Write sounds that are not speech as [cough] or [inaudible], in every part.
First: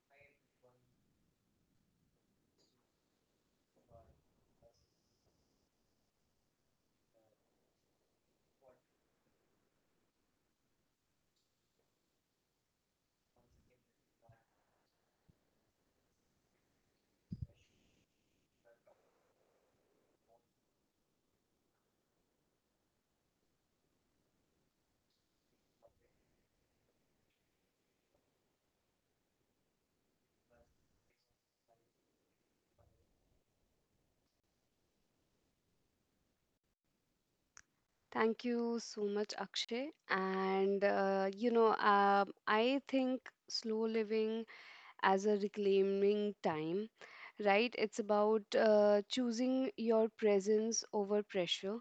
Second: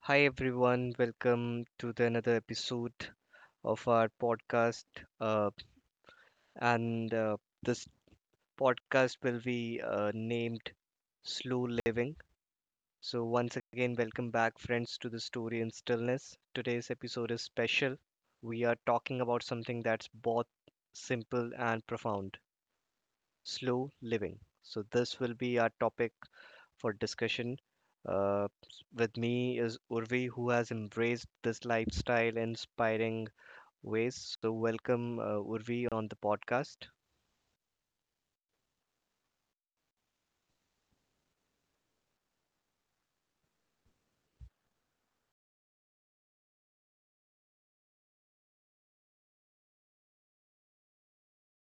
Hi everyone, welcome to the another episode of our podcast. Uh, and this podcast will be named Slow Living. So once again, welcome back, friends, to the story in stillness. Today's episode is special. We are talking about something that's both simple and profound: slow living. So this will be our topic for discussion. Uh, with me is Urvi, who has embraced this lifestyle in inspiring ways. So, welcome, Urvi, on the podcast. Thank you so much, Akshay. And I think slow living as a reclaiming time, right? It's about choosing your presence over pressure,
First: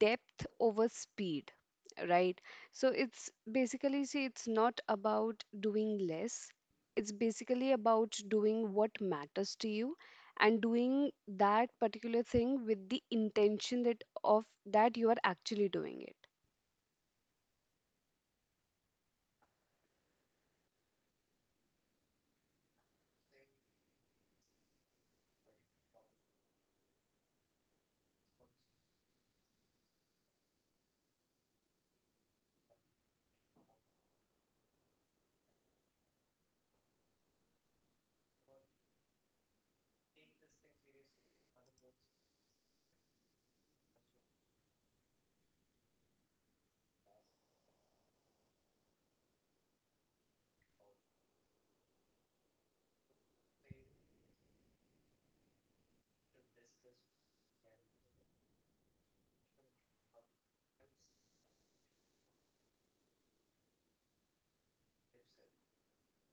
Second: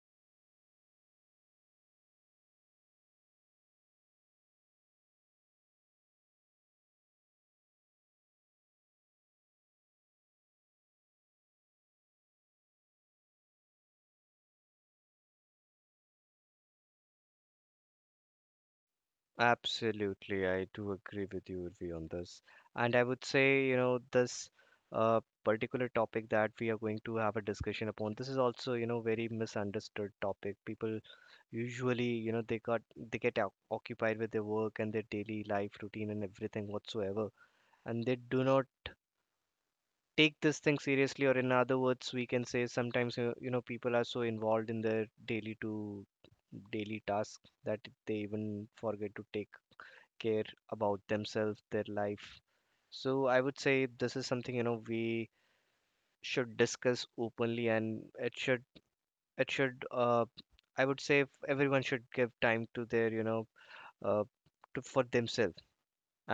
depth over speed, right? So it's basically, see, it's not about doing less, it's basically about doing what matters to you, and doing that particular thing with the intention that of that you are actually doing it. Absolutely, I do agree with you, Urvi, on this. And I would say, you know, this particular topic that we are going to have a discussion upon, this is also, you know, very misunderstood topic. People usually, you know, they get occupied with their work and their daily life routine and everything whatsoever, and they do not take this thing seriously, or in other words we can say sometimes you, you know, people are so involved in their daily to daily task that they even forget to take care about themselves, their life. So I would say this is something, you know, we should discuss openly, and it should it should uh, I would say everyone should give time to their you know uh, to for themselves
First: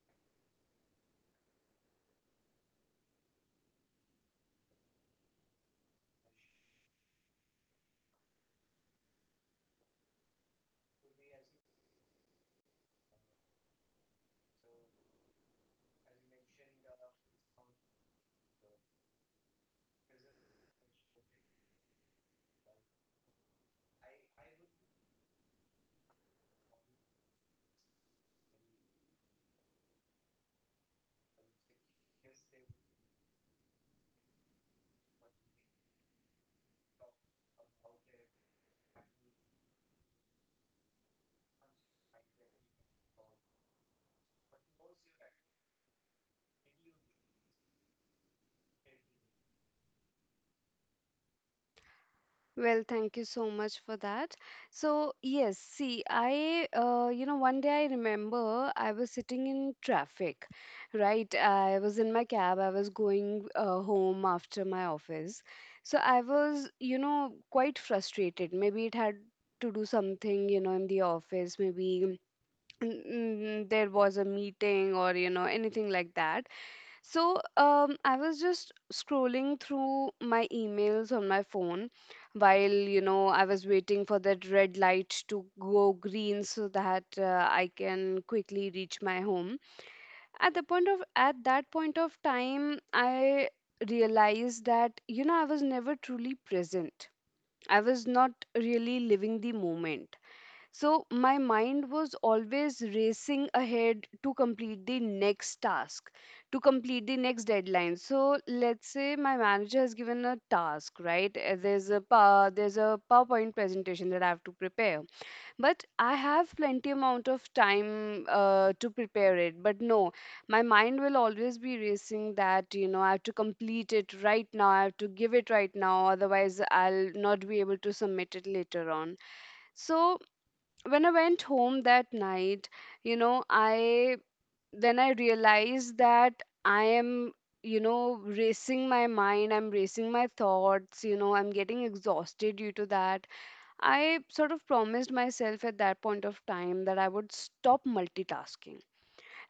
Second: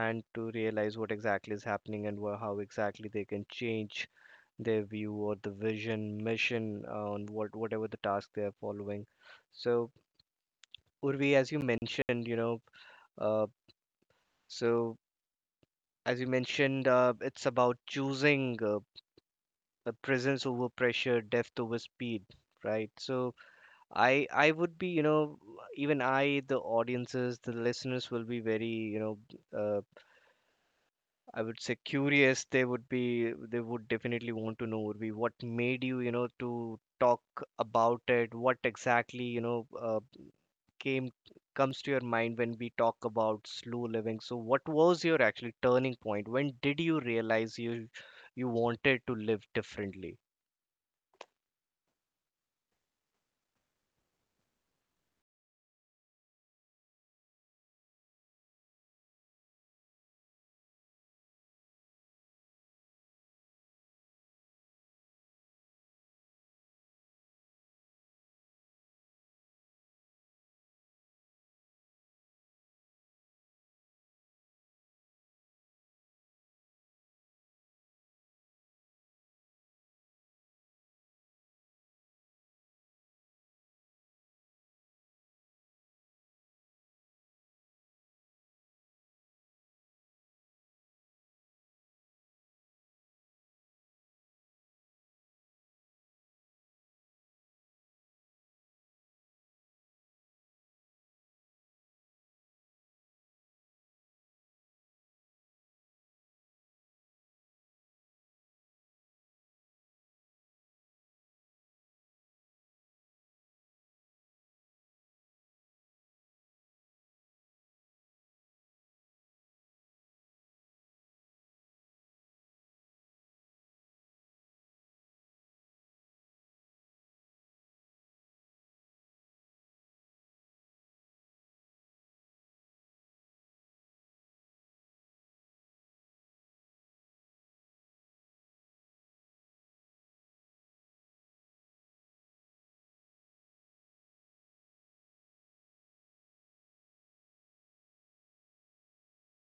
and to realize what exactly is happening and how exactly they can change their view or the vision, mission on whatever the task they are following. So, Urvi, as you mentioned, you know, uh, so as you mentioned, it's about choosing presence over pressure, depth over speed, right? So I would be, you know, even I, the audiences, the listeners will be very, you know, uh. I would say curious they would be, they would definitely want to know, Urvi, what made you, you know, to talk about it, what exactly, you know, came comes to your mind when we talk about slow living. So what was your actually turning point? When did you realize you wanted to live differently? Well, thank you so much for that. So, yes, see, I one day I remember I was sitting in traffic, right? I was in my cab, I was going home after my office. So, I was, you know, quite frustrated. Maybe it had to do something, you know, in the office, maybe there was a meeting or, you know, anything like that. So, I was just scrolling through my emails on my phone while, you know, I was waiting for that red light to go green so that I can quickly reach my home. At that point of time, I realized that, you know, I was never truly present. I was not really living the moment. So my mind was always racing ahead to complete the next task, to complete the next deadline. So let's say my manager has given a task, right? There's a there's a PowerPoint presentation that I have to prepare, but I have plenty amount of time to prepare it. But no, my mind will always be racing that you know I have to complete it right now. I have to give it right now, otherwise I'll not be able to submit it later on. So when I went home that night, you know, I then I realized that I am, you know, racing my mind, I'm racing my thoughts, you know, I'm getting exhausted due to that. I sort of promised myself at that point of time that I would stop multitasking,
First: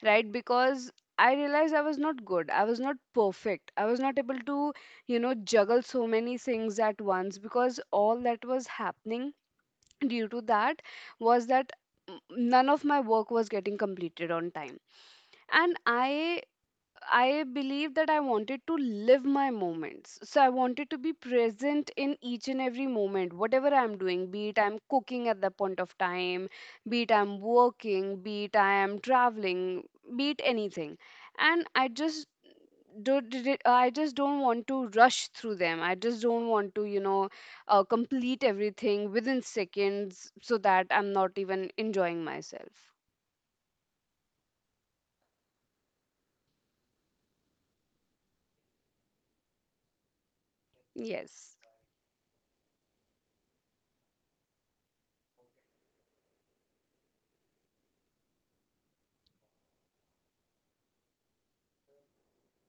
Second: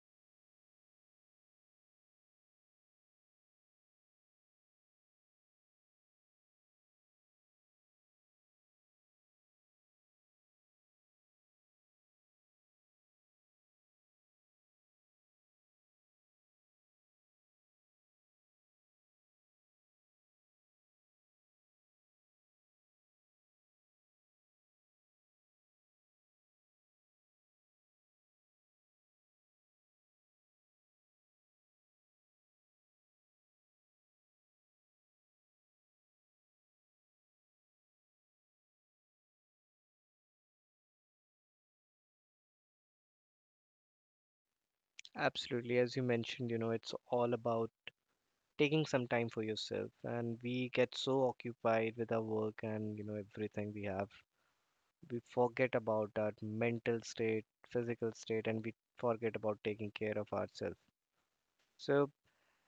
right? Because I realized I was not good. I was not perfect. I was not able to, you know, juggle so many things at once because all that was happening due to that was that none of my work was getting completed on time. And I believed that I wanted to live my moments, so I wanted to be present in each and every moment whatever I'm doing, be it I'm cooking at that point of time, be it I'm working, be it I am traveling, be it anything. And I just did it. I just don't want to rush through them. I just don't want to, complete everything within seconds so that I'm not even enjoying myself. Absolutely, as you mentioned, you know, it's all about taking some time for yourself, and we get so Yes. occupied with our work and, you know, everything. We have we forget about our mental state, physical state, and we forget about taking care of ourselves. So,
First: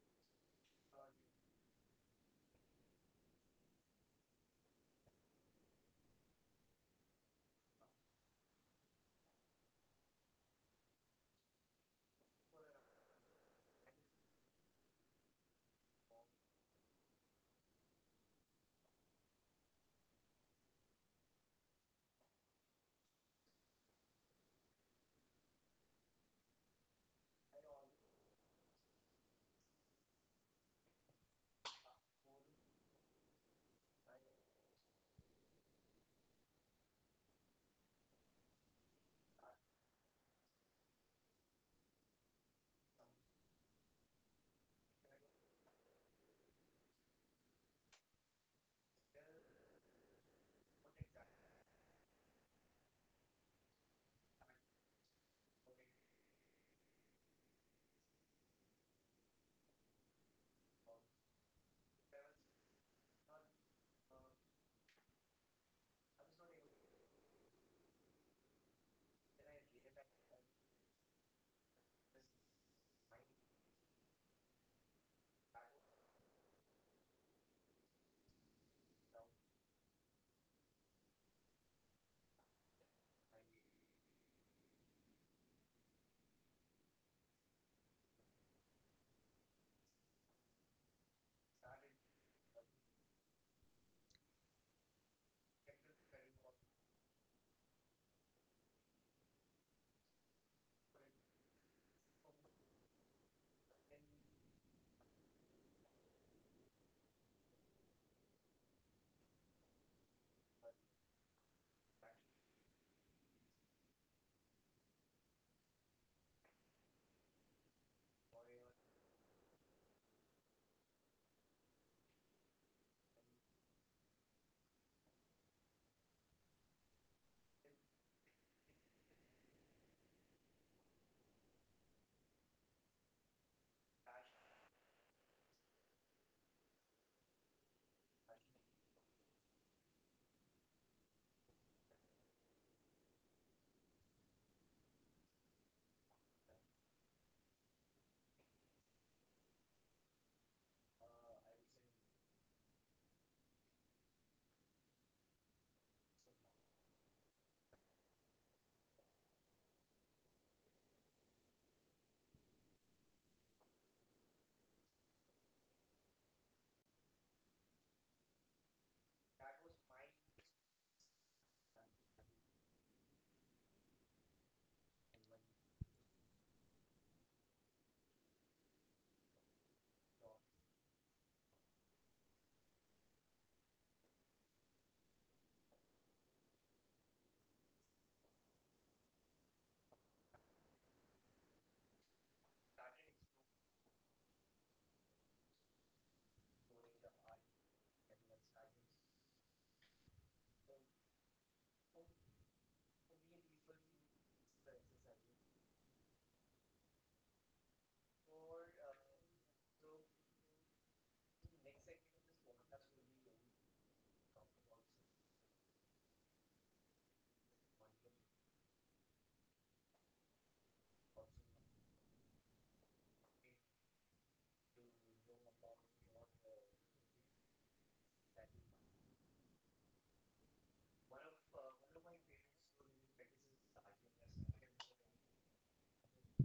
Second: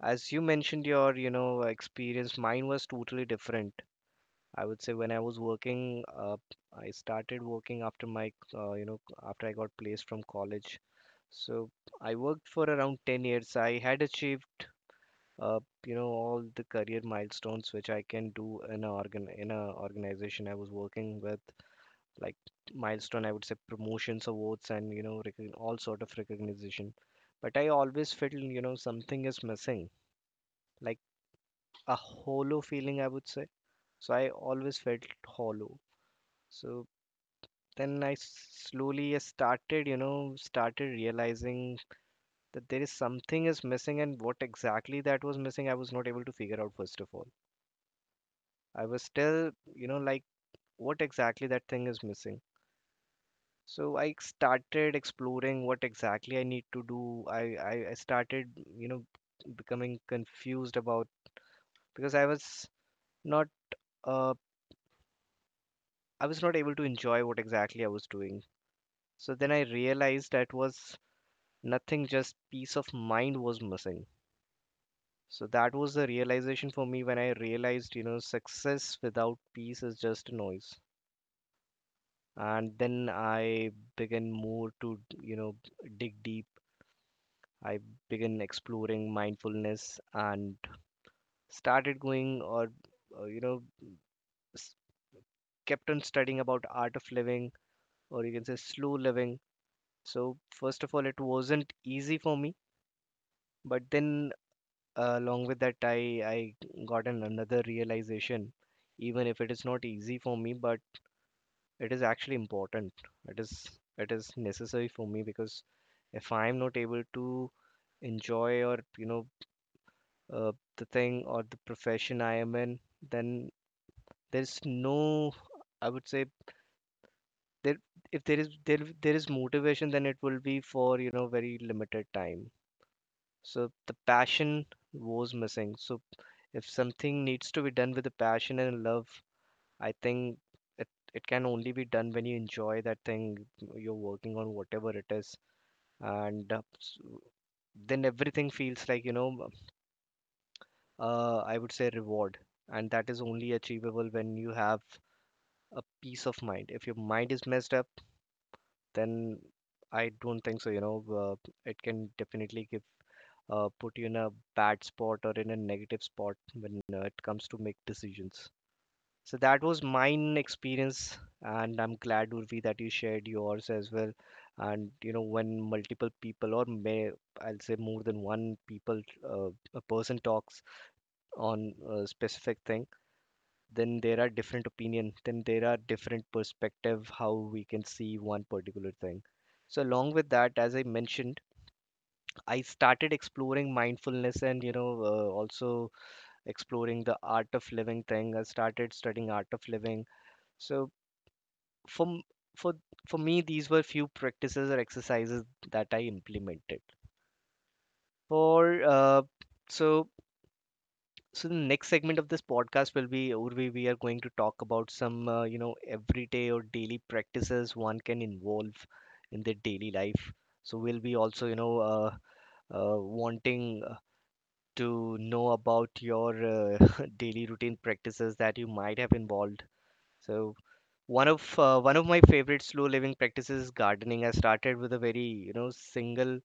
as you mentioned, your you know experience, mine was totally different. I would say when I was working, I started working after my after I got placed from college. So I worked for around 10 years. I had achieved uh, you know all the career milestones which I can do in a organization I was working with, like milestone, I would say promotions, awards, and you know all sort of recognition. But I always felt, you know, something is missing, like a hollow feeling, I would say. So I always felt hollow. So then I slowly started you know started realizing that there is something is missing, and what exactly that was missing I was not able to figure out. First of all, I was still you know like what exactly that thing is missing. So I started exploring what exactly I need to do. I started, you know, becoming confused about, because not uh, I was not able to enjoy what exactly I was doing. So then I realized that was nothing, just peace of mind was missing. So that was the realization for me, when I realized, you know, success without peace is just noise. And then I began more to, you know, dig deep. I began exploring mindfulness and started going or uh, you know s- kept on studying about art of living, or you can say slow living. So first of all, it wasn't easy for me, but then, along with that, I got another realization. Even if it is not easy for me, but it is actually important. It is necessary for me, because if I am not able to enjoy or you know the thing or the profession I am in, then there's no, I would say, there if there is motivation, then it will be for, you know, very limited time. So the passion was missing. So if something needs to be done with a passion and love, I think it it can only be done when you enjoy that thing you're working on, whatever it is, and then everything feels like, you know, I would say reward. And that is only achievable when you have a peace of mind. If your mind is messed up, then I don't think so. You know, it can definitely give put you in a bad spot or in a negative spot when it comes to make decisions. So that was mine experience, and I'm glad, Urvi, that you shared yours as well. And you know, when multiple people, or may I'll say more than one people, uh, a person talks on a specific thing, then there are different opinion, then there are different perspective how we can see one particular thing. So along with that, as I mentioned, I started exploring mindfulness and, you know, also exploring the art of living thing. I started studying art of living. So for m- for for me, these were few practices or exercises that I implemented for so so the next segment of this podcast will be Urvi. We are going to talk about some, you know, everyday or daily practices one can involve in their daily life. So we'll be also, you know, wanting to know about your uh, [laughs] daily routine practices that you might have involved. So one of my favorite slow living practices is gardening. I started with a very, you know, single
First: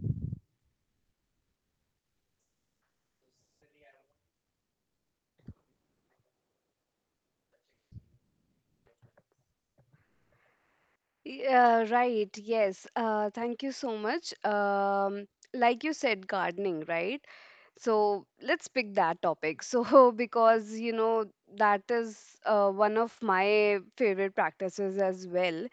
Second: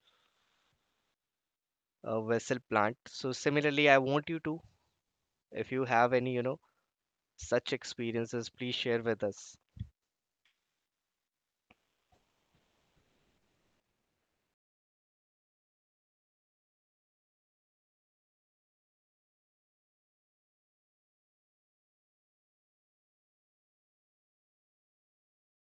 vessel plant. So similarly, I want you to, if you have any, you know, such experiences, please share with us. Yeah, right. Yes. Thank you so much. Like you said, gardening, right? So let's pick that topic. So, [laughs] because, you know, that is one of my favorite practices as well.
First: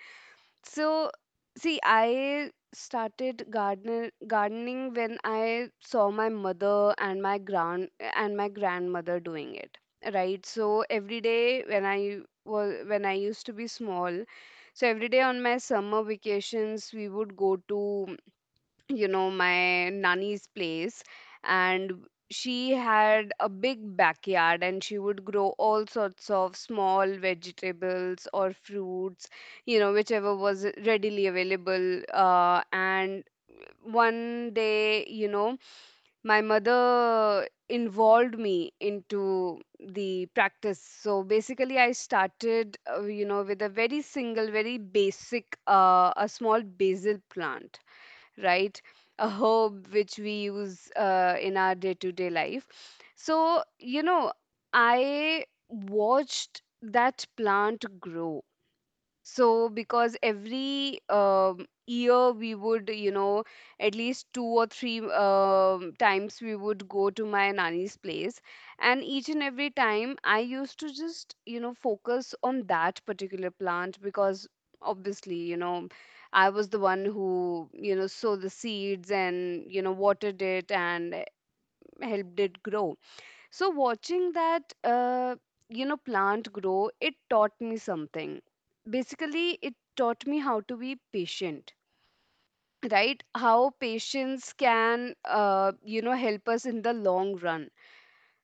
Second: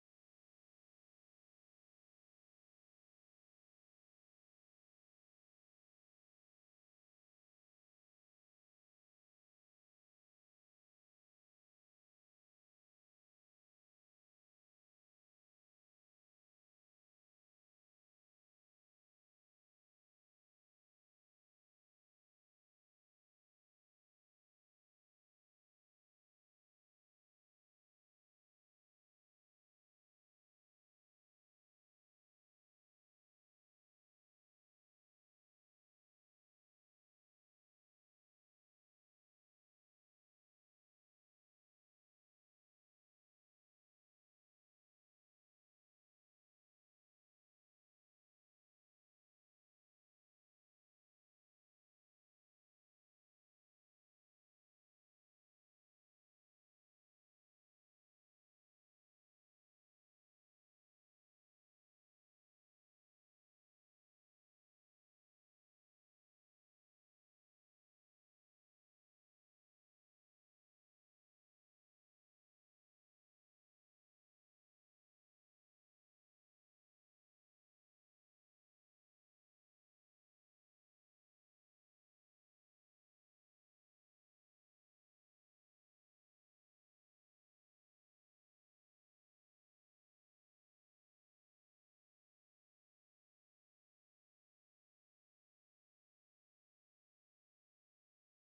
So, see, I started gardener gardening when I saw my mother and my grandmother doing it, right? So every day when I used to be small, so every day on my summer vacations we would go to, you know, my nanny's place, and she had a big backyard and she would grow all sorts of small vegetables or fruits, you know, whichever was readily available. And one day, you know, my mother involved me into the practice. So basically I started, with a very single, very basic, a small basil plant, right? A herb which we use in our day to day life. So, you know, I watched that plant grow, so because every year we would, you know, at least two or three times we would go to my nani's place. And each and every time I used to just, you know, focus on that particular plant because obviously, you know, I was the one who, you know, sowed the seeds and, you know, watered it and helped it grow. So watching that, plant grow, it taught me something. Basically, it taught me how to be patient, right? How patience can, help us in the long run.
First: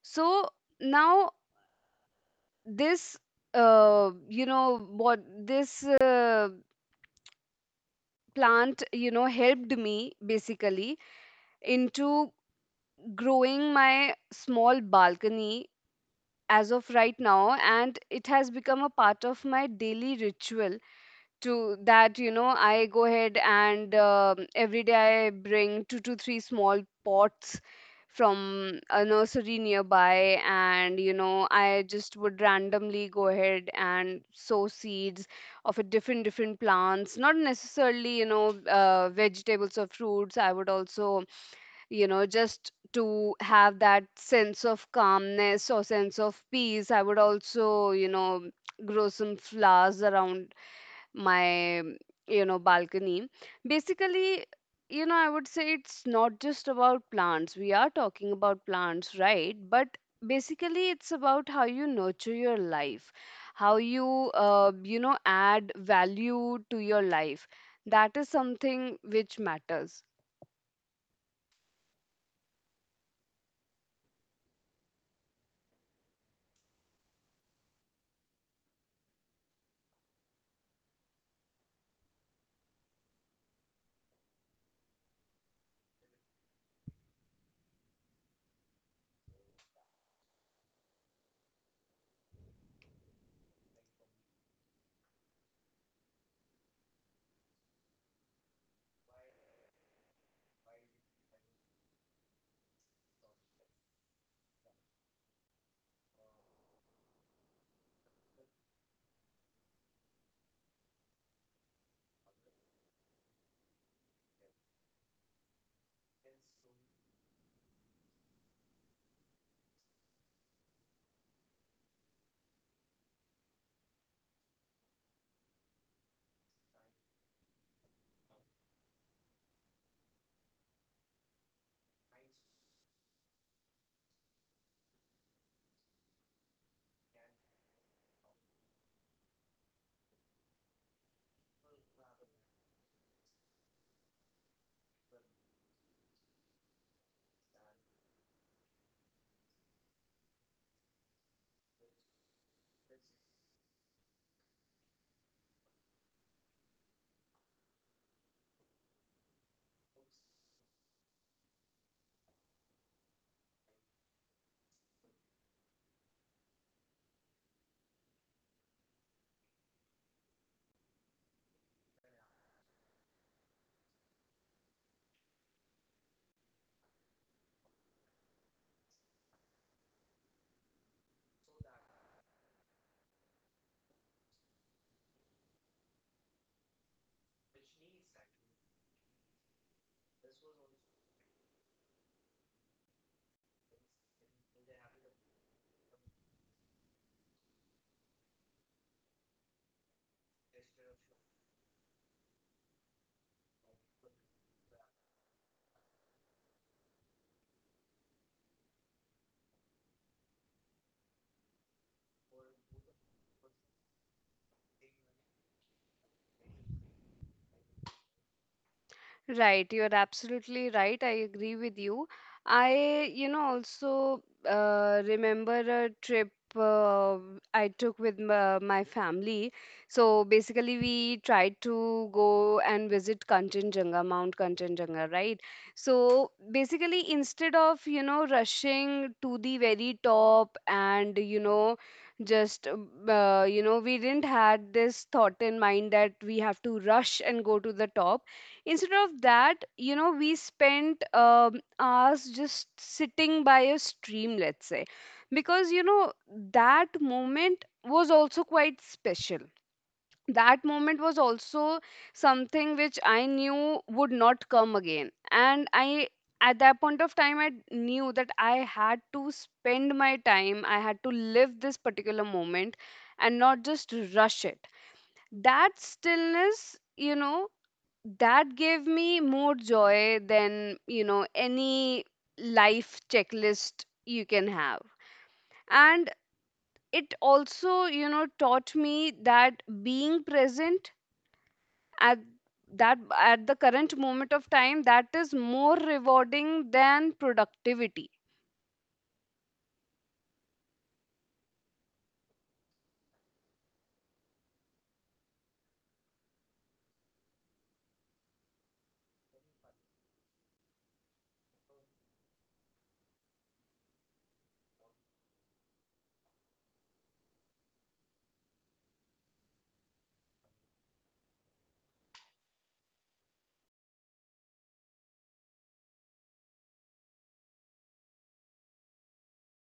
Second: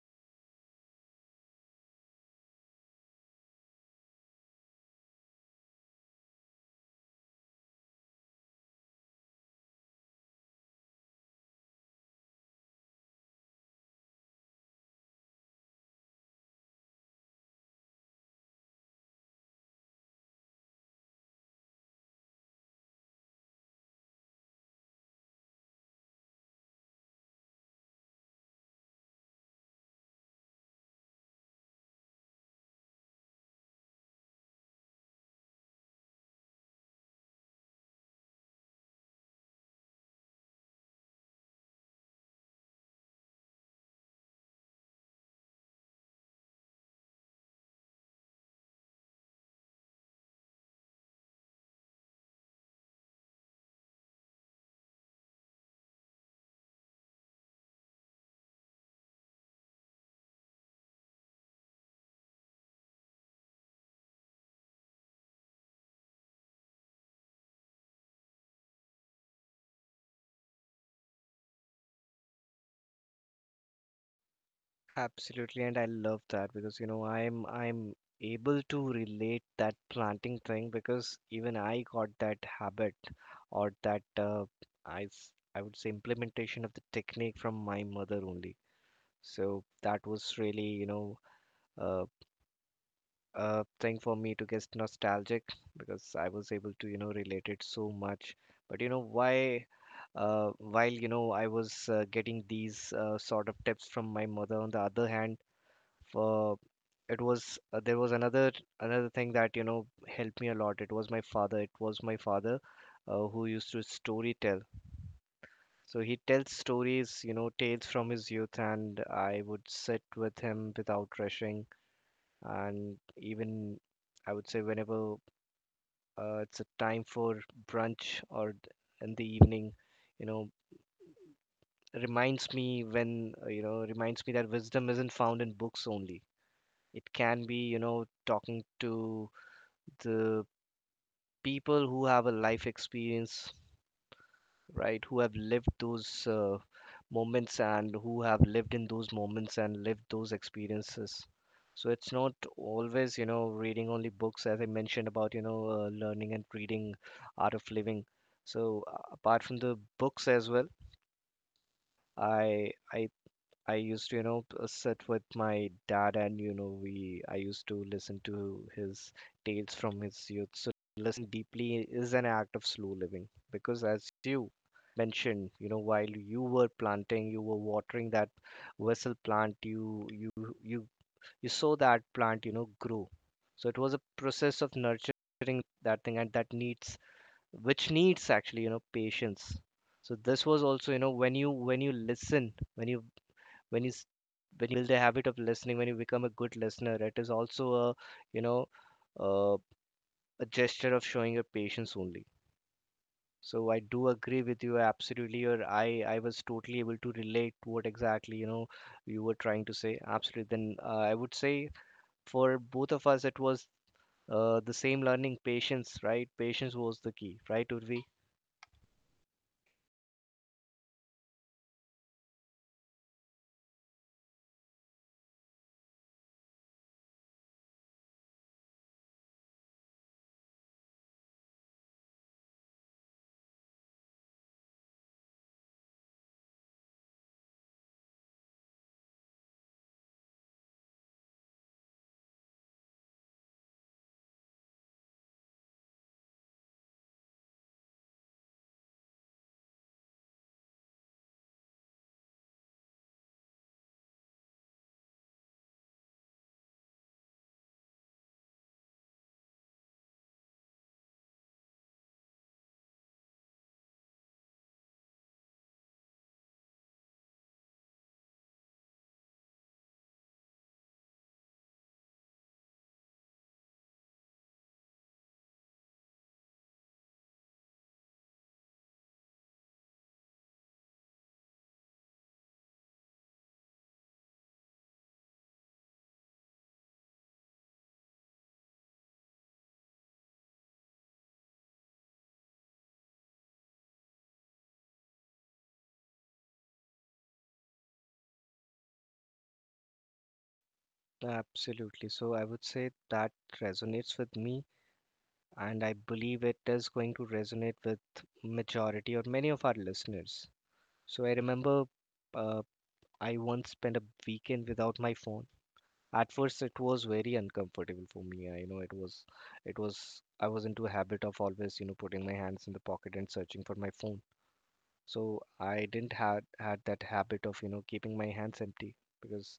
So now this, you know, what this plant, you know, helped me basically into growing my small balcony as of right now, and it has become a part of my daily ritual. To that You know, I go ahead and every day I bring two to three small pots from a nursery nearby, and you know I just would randomly go ahead and sow seeds of a different plants, not necessarily, you know, vegetables or fruits. I would also, you know, just to have that sense of calmness or sense of peace, I would also, you know, grow some flowers around my, you know, balcony. Basically, you know, I would say it's not just about plants, we are talking about plants, right, but basically it's about how you nurture your life, how you you know, add value to your life. That is something which matters. Absolutely, and I love that, because, you know, I'm able to relate that planting thing, because even I got that habit or that, I would say implementation of the technique from my mother only. So that was really, you know, uh, a thing for me to get nostalgic, because I was able to you know relate it so much. But you know why. While you know I was getting these sort of tips from my mother, on the other hand, for it was there was another another thing that you know helped me a lot. It was my father. It was my father who used to story tell. So he tells stories, you know, tales from his youth, and I would sit with him without rushing. And even I would say whenever it's a time for brunch or th- in the evening, you know, reminds me that wisdom isn't found in books only. It can be you know talking to the people who have a life experience, right, who have lived those moments, and who have lived in those moments and lived those experiences. So it's not always, you know, reading only books, as I mentioned about, you know, learning and reading art of living. So apart from the books as well, I I used to, you know, sit with my dad, and, you know, we I used to listen to his tales from his youth. So listening deeply is an act of slow living, because as you mentioned, you know, while you were planting, you were watering that vessel plant, you you saw that plant, you know, grow. So it was a process of nurturing that thing, and that needs which needs actually, you know, patience. So this was also, you know, when you listen, when you when you s- when you build a habit of listening, when you become a good listener, it is also a you know uh, a gesture of showing your patience only. So I do agree with you absolutely, or I was totally able to relate to what exactly you know you were trying to say. Absolutely, then I would say for both of us it was the same learning, patience, right? Patience was the key, right, Urvi? Right, you're absolutely right. I agree with you. I, you know, also remember a trip I took with my family. So basically, we tried to go and visit Kanchenjunga, Mount Kanchenjunga, right? So basically, instead of, you know, rushing to the very top and, you know, just we didn't had this thought in mind that we have to rush and go to the top. Instead of that, you know, we spent hours just sitting by a stream, let's say, because you know that moment was also quite special. That moment was also something which I knew would not come again, and I, at that point of time, I knew that I had to spend my time, I had to live this particular moment and not just rush it. That stillness, you know, that gave me more joy than, you know, any life checklist you can have. And it also, you know, taught me that being present at that at the current moment of time, that is more rewarding than productivity. Absolutely, so I would say that resonates with me, and I believe it is going to resonate with majority or many of our listeners. So I remember uh, I once spent a weekend without my phone. At first, it was very uncomfortable for me. I you know it was, it was. I was into a habit of always, you know, putting my hands in the pocket and searching for my phone. So I didn't had had that habit of, keeping my hands empty because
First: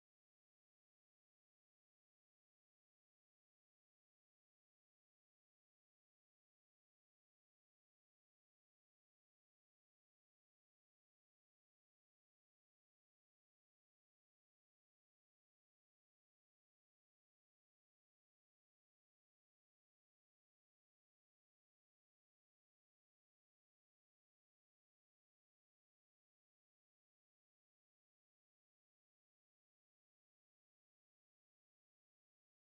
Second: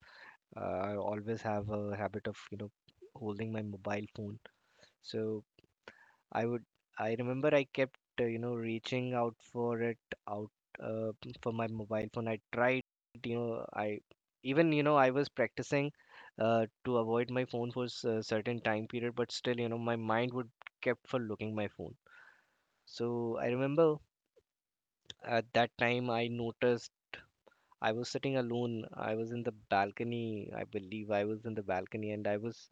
I always have a habit of, holding my mobile phone. So I would I remember I kept reaching out for it out uh, for my mobile phone. I tried, you know I even I was practicing to avoid my phone for a certain time period, but still, you know, my mind would kept for looking my phone. So I remember at that time I noticed I was sitting alone. I was in the balcony, I believe I was in the balcony, and I was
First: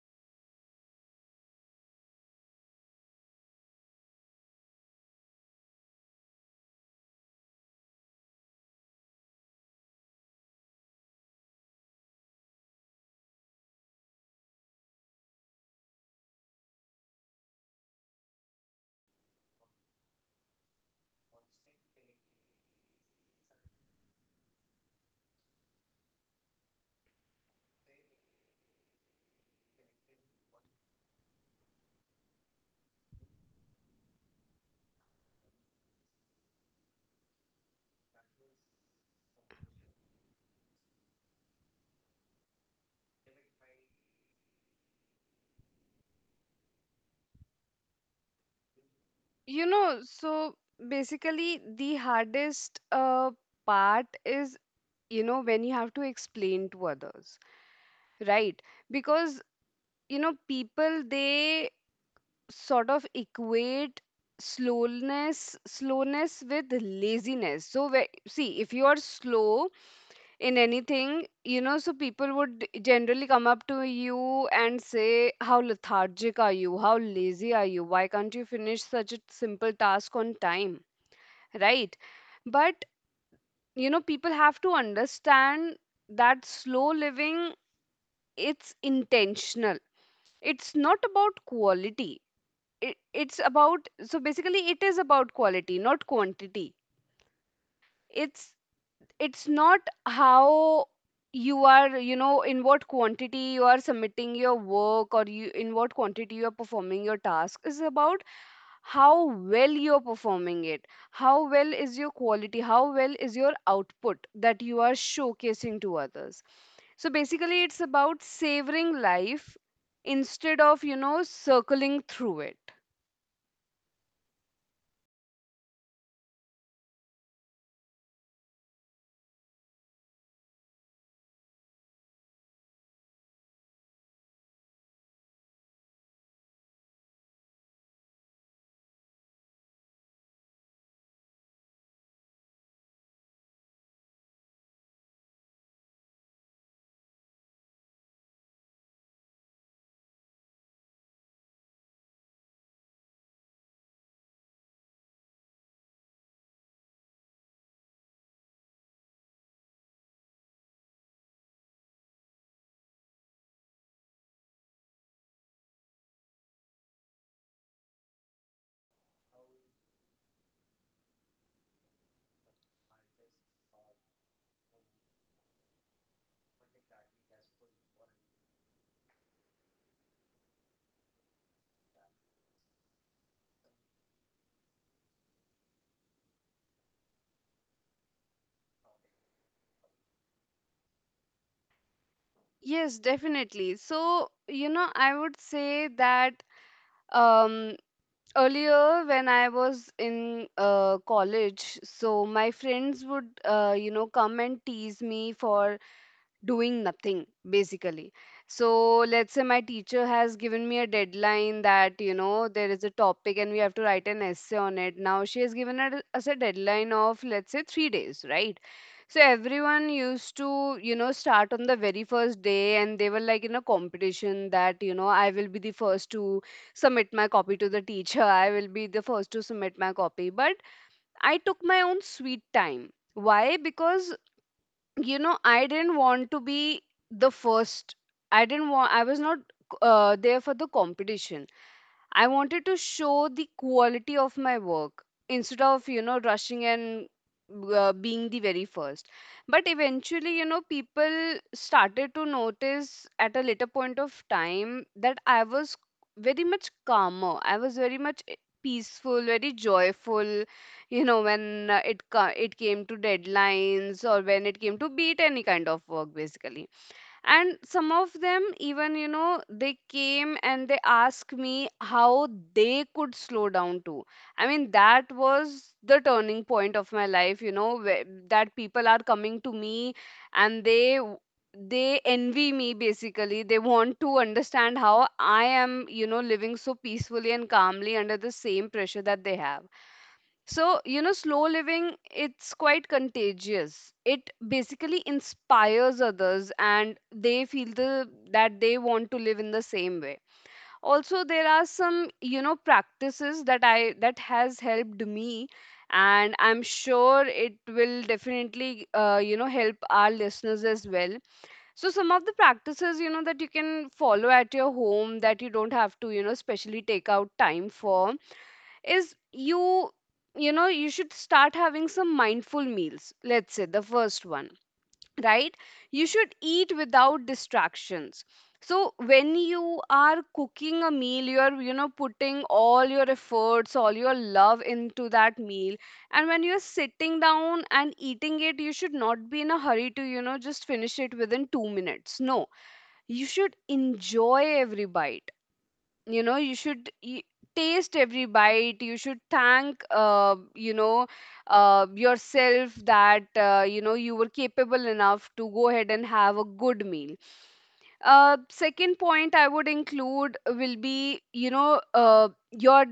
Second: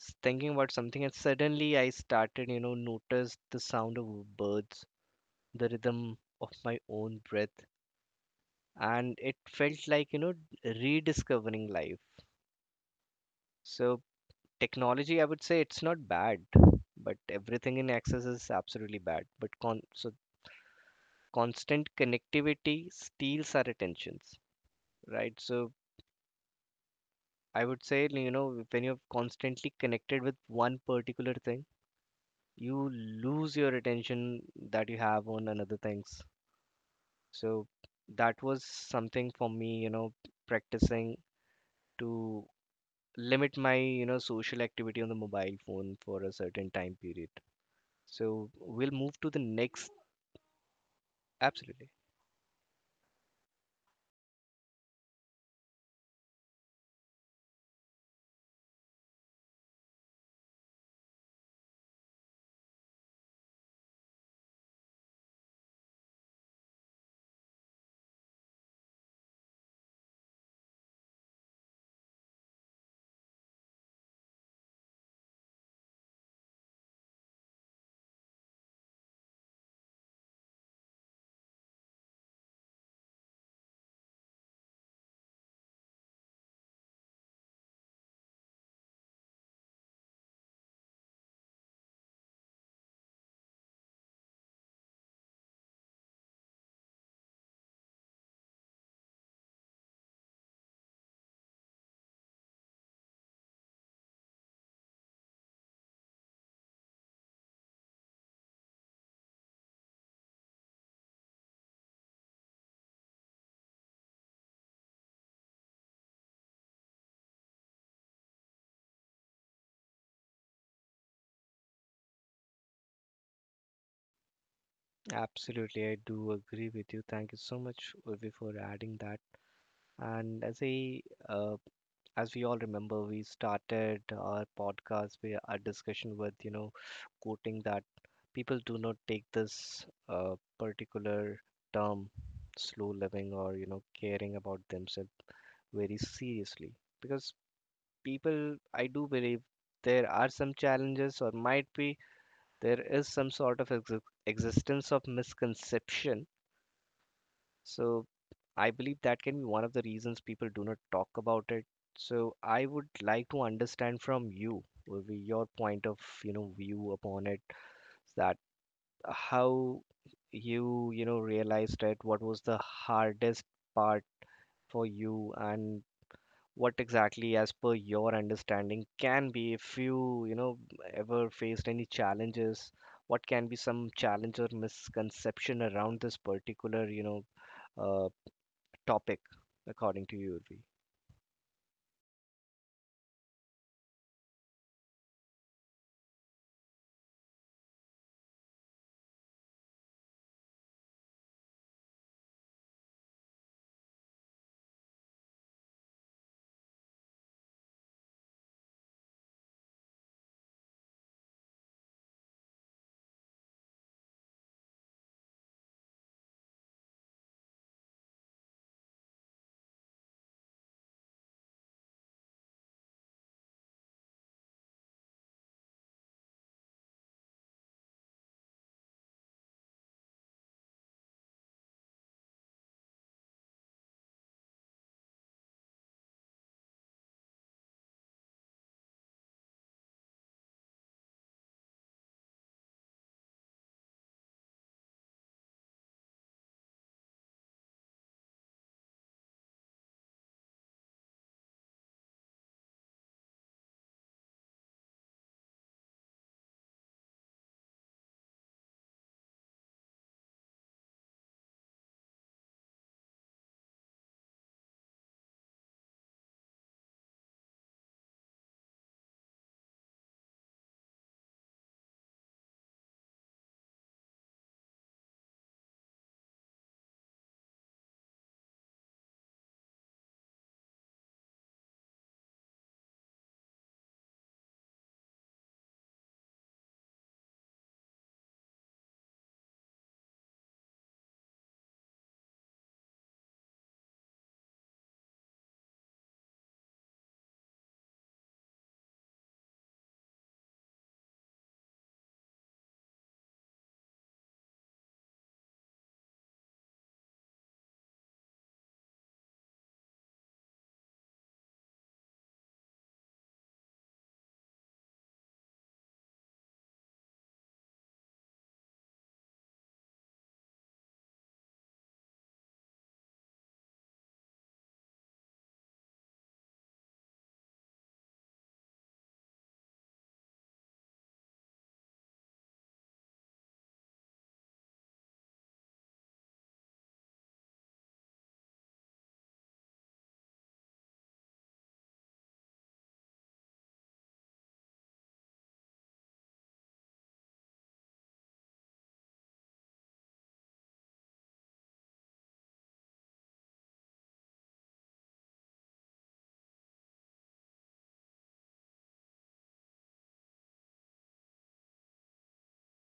thinking about something, and suddenly I started you know noticed the sound of birds, the rhythm of my own breath, and it felt like, you know, rediscovering life. So, technology, I would say, it's not bad, but everything in excess is absolutely bad. But constant connectivity steals our attentions, right? So, I would say, you know, when you're constantly connected with one particular thing, you lose your attention that you have on another things. So, that was something for me, you know, practicing to limit my, you know, social activity on the mobile phone for a certain time period. So we'll move to the You next. know, so basically Absolutely, the hardest part is, you know, when you have to explain to others, right? Because you know people, they sort of equate slowness with laziness, so whe- see, if you are slow in anything, you know, so people would generally come up to you and say how lethargic are you, how lazy are you, why can't you finish such a simple task on time, right? But you know people have to understand that slow living, it's intentional. It's not about quality It, it's about, so basically it is about quality, not quantity. it's it's not how you are, you know, in what quantity you are submitting your work, or you in what quantity you are performing your task, is about how well you're performing it, how well is your quality, how well is your output that you are showcasing to others. So basically, it's about savoring life instead of, you know, circling through it. absolutely, I do agree with you. Thank you so much, Urvi, for adding that. And as a, uh, as we all remember, we started our podcast with our discussion with, you know, quoting that people do not take this particular term, slow living, or you know, caring about themselves very seriously, because people, I do believe, there are some challenges, or might be there is some sort of existence of misconception. So I believe that can be one of the reasons people do not talk about it. So I would like to understand from you, will be your point of, you know, view upon it, that how you, you know, realized it, what was the hardest part for you, and what exactly, as per your understanding, can be, if you, you know, ever faced any challenges? What can be some challenge or misconception around this particular, you know, uh, topic, according to you, Urvi? Yes, definitely. So, you know, I would say that, um, earlier when I was in college, so my friends would, come and tease me for doing nothing basically. So let's say my teacher has given me a deadline, that you know there is a topic and we have to write an essay on it. Now, she has given us a deadline of let's say 3 days, right? So everyone used to, you know, start on the very first day, and they were like in a competition that you know I will be the first to submit my copy to the teacher, I will be the first to submit my copy, but I took my own sweet time. Why? Because, you know, I didn't want to be the first, I didn't want I was not there for the competition. I wanted to show the quality of my work instead of, you know, rushing and being the very first. But eventually, you know, people started to notice at a later point of time that I was very much calmer. I was very much peaceful, very joyful, you know, when it it came to deadlines, or when it came to beat any kind of work basically. And some of them, even you know, they came and they asked me how they could slow down too. I mean, that was the turning point of my life, you know, where that people are coming to me, and they envy me basically. They want to understand how I am, you know, living so peacefully and calmly under the same pressure that they have. So, you know, slow living, it's quite contagious. It basically inspires others and they feel the that they want to live in the same way. Also, there are some, you know, practices that I that has helped me and I'm sure it will definitely you know, help our listeners as well. So some of the practices, you know, that you can follow at your home that you don't have to, you know, specially take out time for is you know you should start having some mindful meals, let's say the first one. Right, you should eat without distractions. So when you are cooking a meal, you're, you know, putting all your efforts, all your love into that meal, and when you're sitting down and eating it, you should not be in a hurry to, you know, just finish it within 2 minutes. No, you should enjoy every bite. You know, you should taste every bite. You should thank, you know, yourself that, you know, you were capable enough to go ahead and have a good meal. Second point I would include will be, you know, your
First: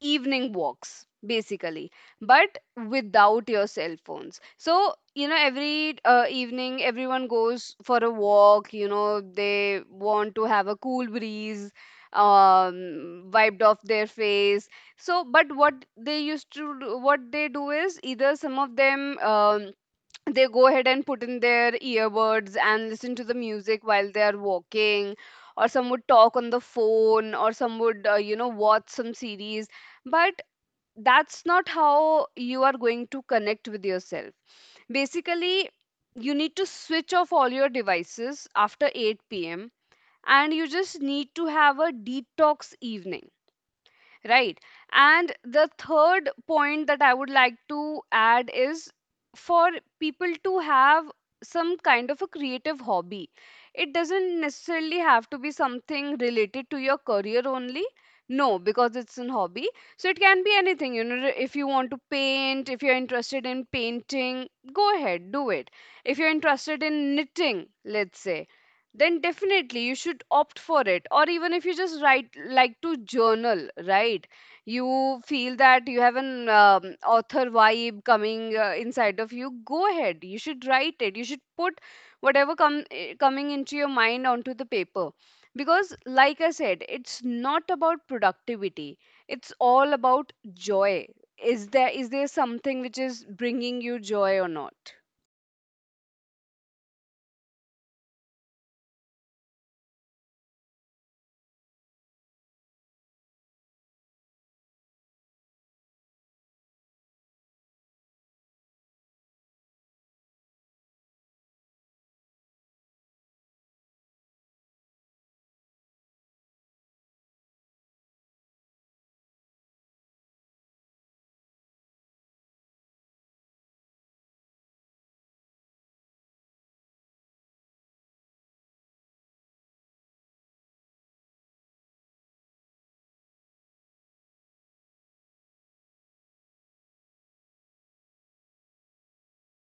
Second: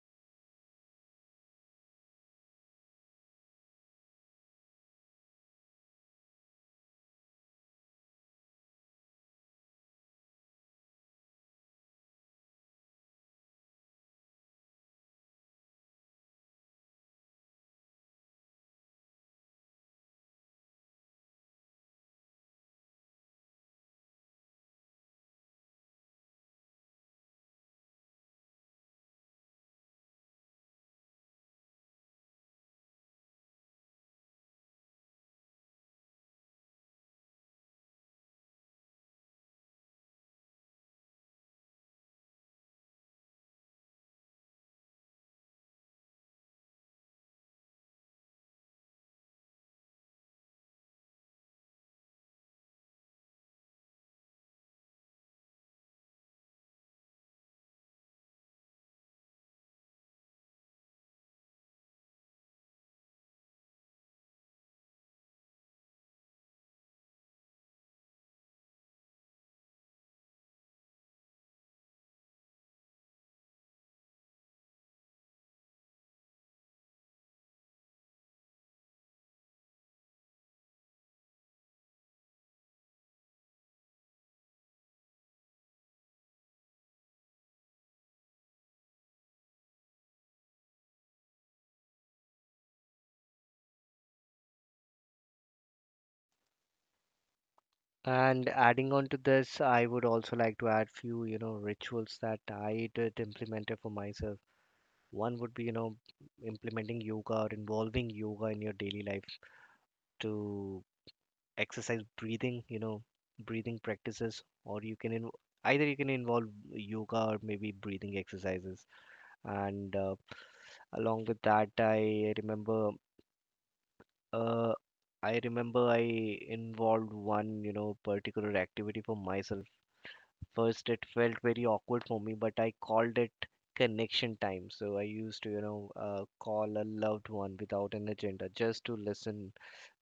evening walks basically, but without your cell phones. So you know, every evening everyone goes for a walk. You know, they want to have a cool breeze wiped off their face. So, but what they used to do, what they do is either some of them they go ahead and put in their earbuds and listen to the music while they are walking, or some would talk on the phone, or some would, you know, watch some series. But that's not how you are going to connect with yourself basically. You need to switch off all your devices after 8 p.m, and you just need to have a detox evening. Right. And the third point that I would like to add is for people to have some kind of a creative hobby. It doesn't necessarily have to be something related to your career only. No, because it's an hobby. So it can be anything. You know, if you want to paint, if you're interested in painting, go ahead, do it. If you're interested in knitting, let's say, then definitely you should opt for it, or even if you just write, like to journal, right, you feel that you have an author vibe coming inside of you, go ahead, you should write it, you should put whatever coming into your mind onto the paper. Because like I said, it's not about productivity, it's all about joy. Is there something which is bringing you joy or not? And adding on to this, I would also like to add few, you know, rituals that I did implemented for myself. One would be, you know, implementing yoga or involving yoga in your daily life to exercise breathing, you know, breathing practices. Or you can either you can involve yoga or maybe breathing exercises. And along with that, uh, I remember I involved one, you know, particular activity for myself. First it felt very awkward for me, but I called it connection time. So I used to, call a loved one without an agenda, just to listen,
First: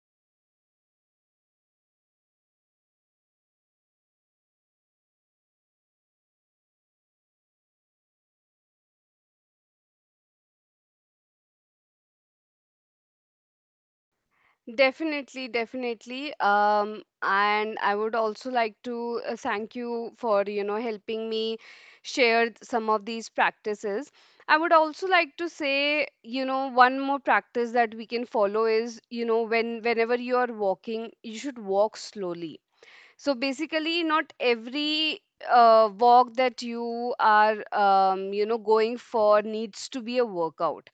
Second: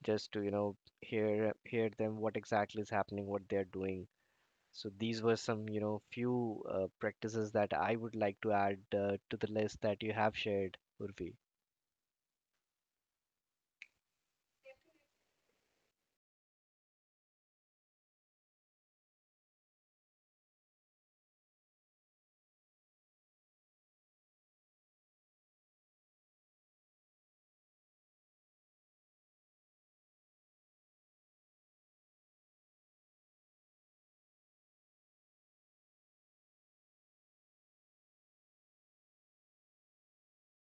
just to, you know, hear them, what exactly is happening, what they're doing. So these were some, you know, few practices that I would like to add to the list that you have shared, Urvi. Definitely, definitely. And I would also like to thank you for, you know, helping me share some of these practices. I would also like to say, you know, one more practice that we can follow is, you know, whenever you are walking, you should walk slowly. So basically, not every walk that you are, you know, going for needs to be a workout.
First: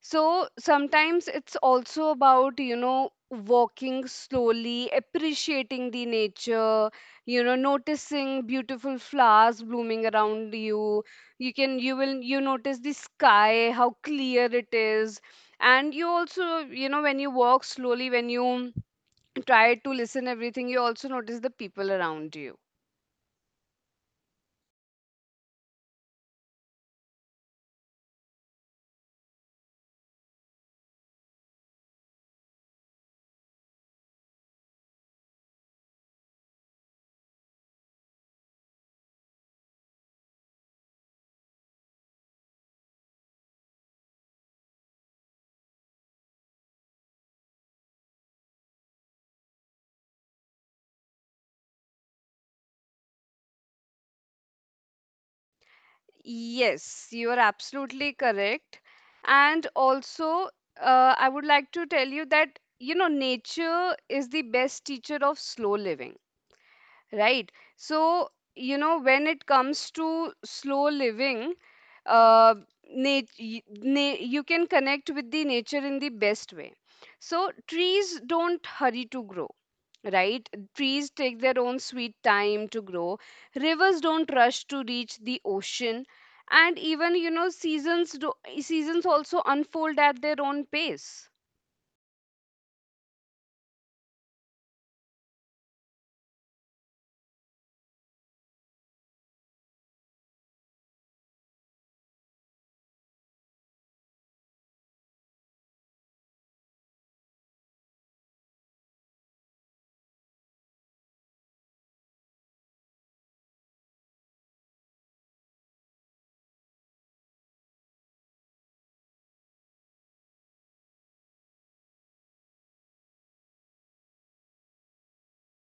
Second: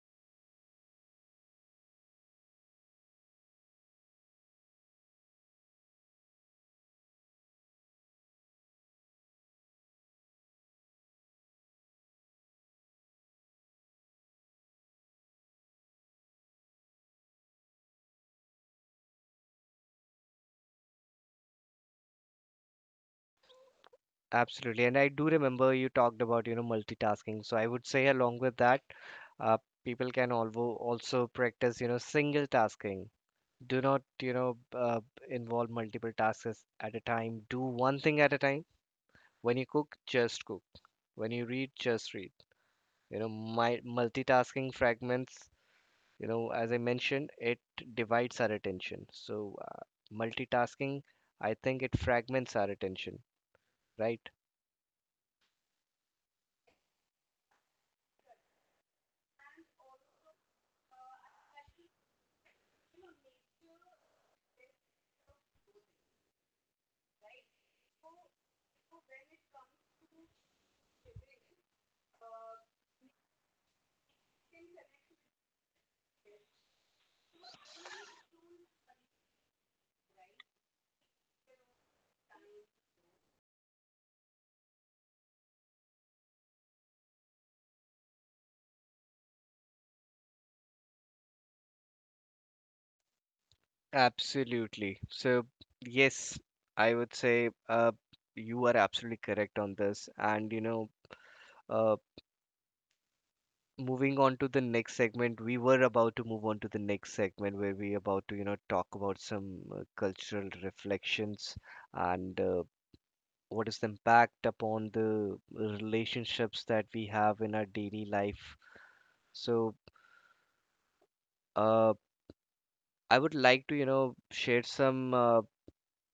So sometimes it's also about, you know, walking slowly, appreciating the nature, you know, noticing beautiful flowers blooming around you. You notice the sky, how clear it is. And you also, you know, when you walk slowly, when you try to listen everything, you also notice the people around you. Absolutely. And I do remember you talked about, you know, multitasking. So I would say along with that, uh, people can also practice, you know, single tasking. Do not, you know, involve multiple tasks at a time. Do one thing at a time. When you cook, just cook. When you read, just read. You know, my multitasking fragments. You know, as I mentioned, it divides our attention. So, multitasking, I think it fragments our attention, right? Yes, you are absolutely correct. And also, I would like to tell you that, you know, nature is the best teacher of slow living, right? So, you know, when it comes to slow living, uh, you can connect with the nature in the best way. So, trees don't hurry to grow, right? Trees take their own sweet time to grow. Rivers don't rush to reach the ocean, and even, you know, seasons also unfold at their own pace. Absolutely. So, yes, I would say you are absolutely correct on this. And, you know, uh, moving on to the next segment, we were about to move on to the next segment where we about to, you know, talk about some cultural reflections, and what is the impact upon the relationships that we have in our daily life. So, uh, I would like to, you know, share some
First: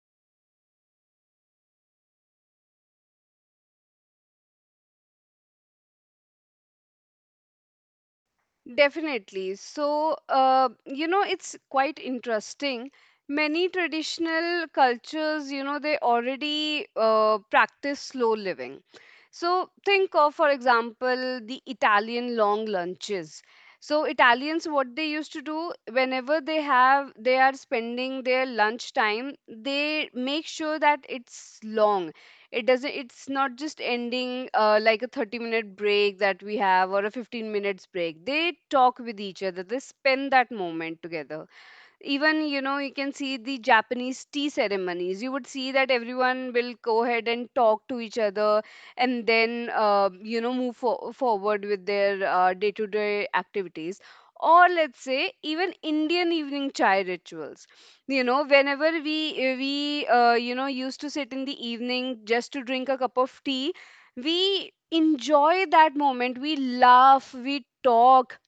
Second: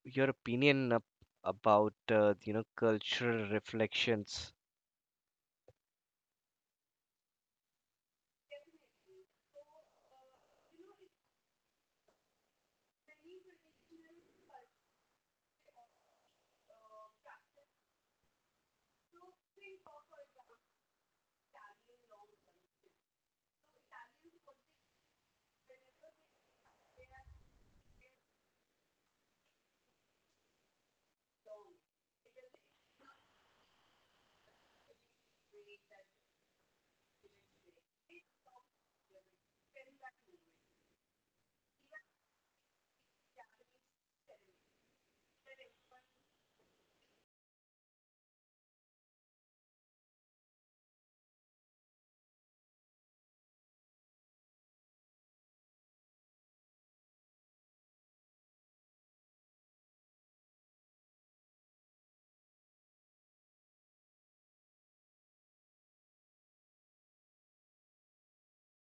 your opinion about, you know, cultural reflections. Definitely. So, you know, it's quite interesting. Many traditional cultures, you know, they already practice slow living. So, think of, for example, the Italian long lunches. So, Italians, what they used to do, they are spending their lunch time, they make sure that it's long. It's not just ending like a 30-minute break that we have or a 15 minutes break. They talk with each other, they spend that moment together. Even, you know, you can see the Japanese tea ceremonies, you would see that everyone will go ahead and talk to each other, and then, you know, move forward with their day-to-day activities. Or let's say even Indian evening chai rituals, you know, whenever we, you know, used to sit in the evening just to drink a cup of tea, we enjoy that moment, we laugh, we talk,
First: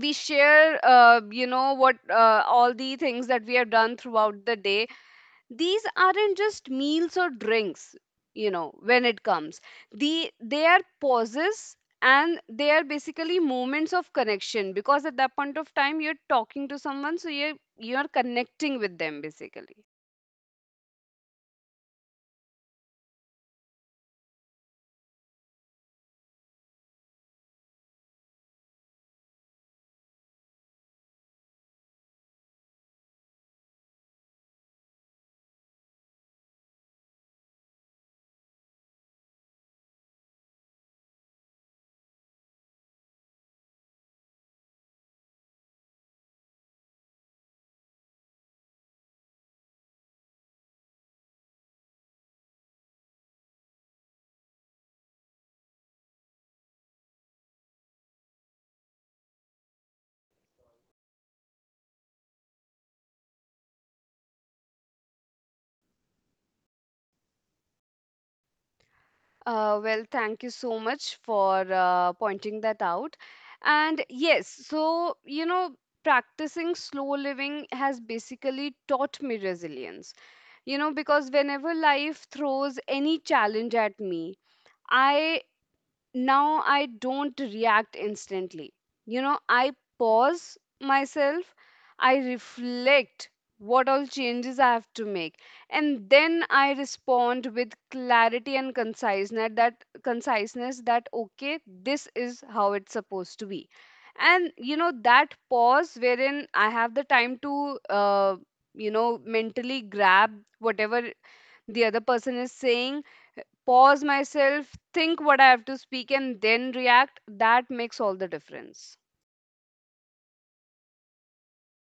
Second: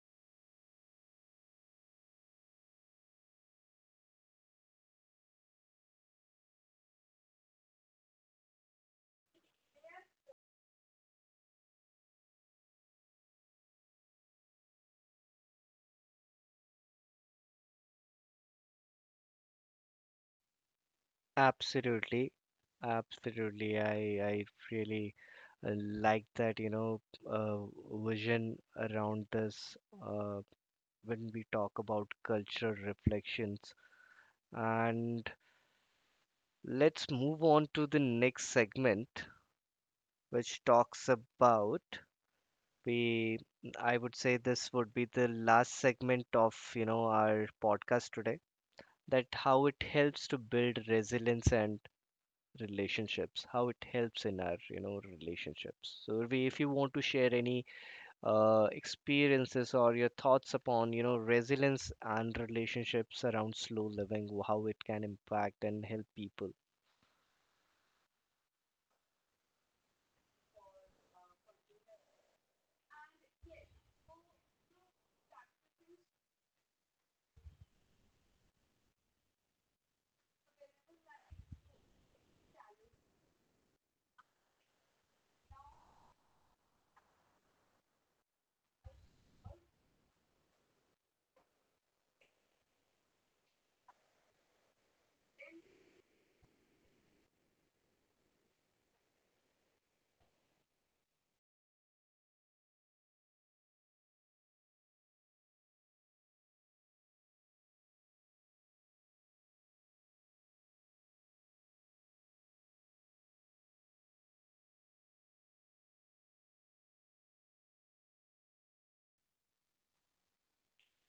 we share, you know, what, all the things that we have done throughout the day. These aren't just meals or drinks, you know, when it comes, they are pauses, and they are basically moments of connection, because at that point of time you're talking to someone, so you're connecting with them basically. Absolutely, absolutely. I really like that, you know, uh, vision around this, uh, when we talk about cultural reflections. And let's move on to the next segment, which talks about, we, I would say this would be the last segment of, you know, our podcast today, that how it helps to build resilience and relationships, how it helps in our, you know, relationships. So Urvi, if you want to share any experiences or your thoughts upon, you know, resilience and relationships around slow living, how it can impact and help people. Well, thank you so much for pointing that out. And yes, so, you know, practicing slow living has basically taught me resilience, you know, because whenever life throws any challenge at me, I now I don't react instantly. You know, I pause myself, I reflect what all changes I have to make, and then I respond with clarity and conciseness. That okay, this is how it's supposed to be. And you know, that pause wherein I have the time to, you know, mentally grab whatever the other person is saying, pause myself, think what I have to speak, and then react, that makes all the difference.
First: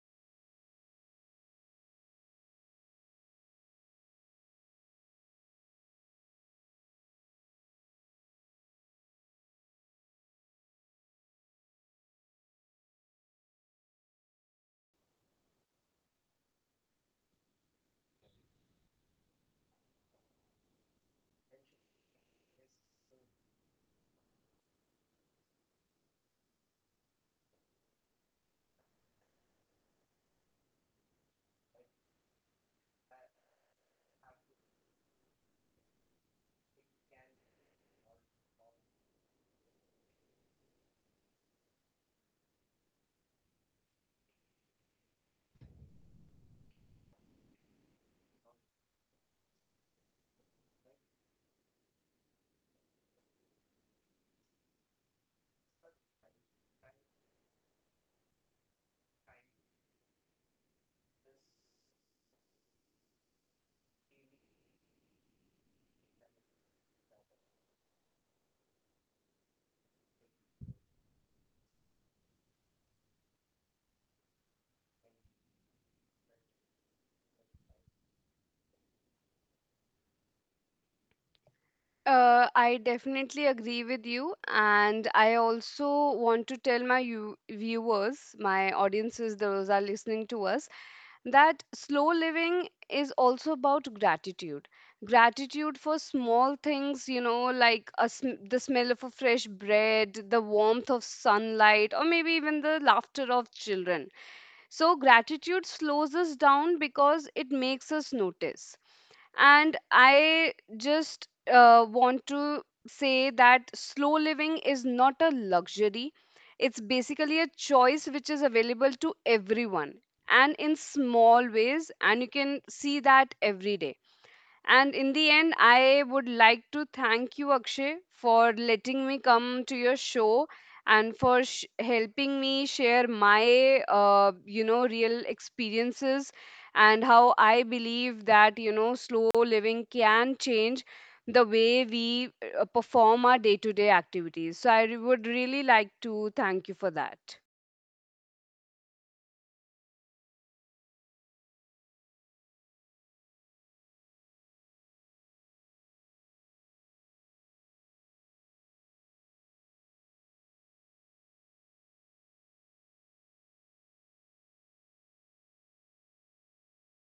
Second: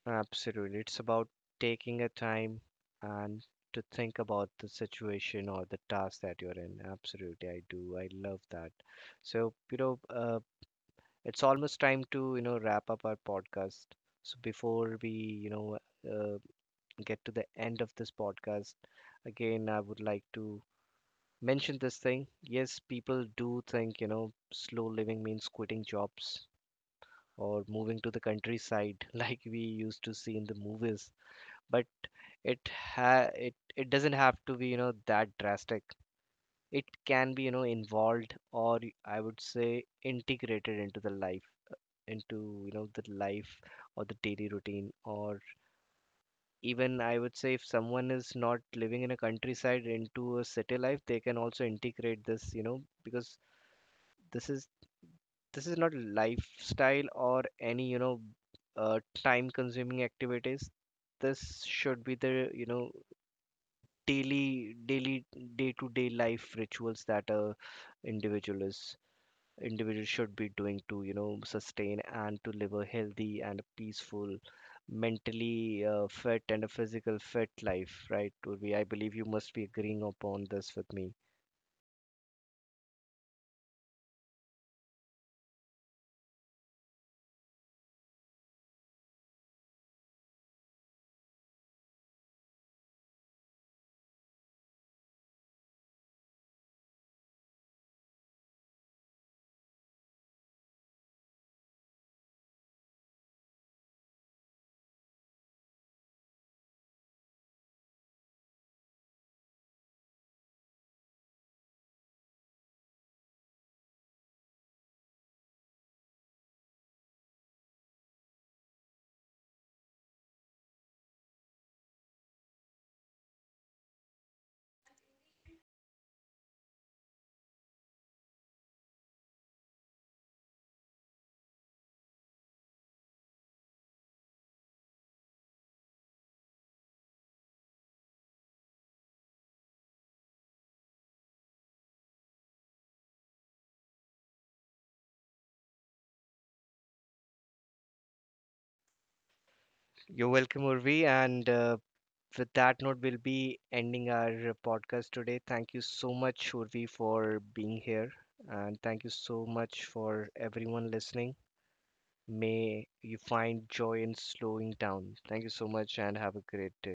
Absolutely. It's about taking a time and to think about the situation or the task that you're in. Absolutely. I do. I love that. So, you know, it's almost time to, you know, wrap up our podcast. So before we, you know, uh, get to the end of this podcast, again, I would like to mention this thing. Yes, people do think, you know, slow living means quitting jobs or moving to the countryside [laughs] like we used to see in the movies. But it it doesn't have to be, you know, that drastic. It can be, you know, involved, or I would say integrated into the life, into, you know, the life or the daily routine. Or even I would say if someone is not living in a countryside, into a city life, they can also integrate this, you know, because this is this is not lifestyle or any, you know, time consuming activities. This should be the, you know, daily day to day life rituals that a individual is individual should be doing to, you know, sustain and to live a healthy and peaceful, mentally fit and a physical fit life, right Urvi? I believe you must be agreeing upon this with me. I definitely agree with you, and I also want to tell my viewers, my audiences, those are listening to us, that slow living is also about gratitude. Gratitude for small things, you know, like the smell of a fresh bread, the warmth of sunlight, or maybe even the laughter of children. So, gratitude slows us down because it makes us notice. And I just want to say that slow living is not a luxury, it's basically a choice which is available to everyone, and in small ways, and you can see that every day. And in the end, I would like to thank you, Akshay, for letting me come to your show and for helping me share my, you know, real experiences, and how I believe that, you know, slow living can change the way we perform our day to day activities. So I would really like to thank you for that. You're welcome, Urvi, and with that note, we'll be ending our podcast today. Thank you so much, Urvi, for being here, and thank you so much for everyone listening. May you find joy in slowing down. Thank you so much and have a great day.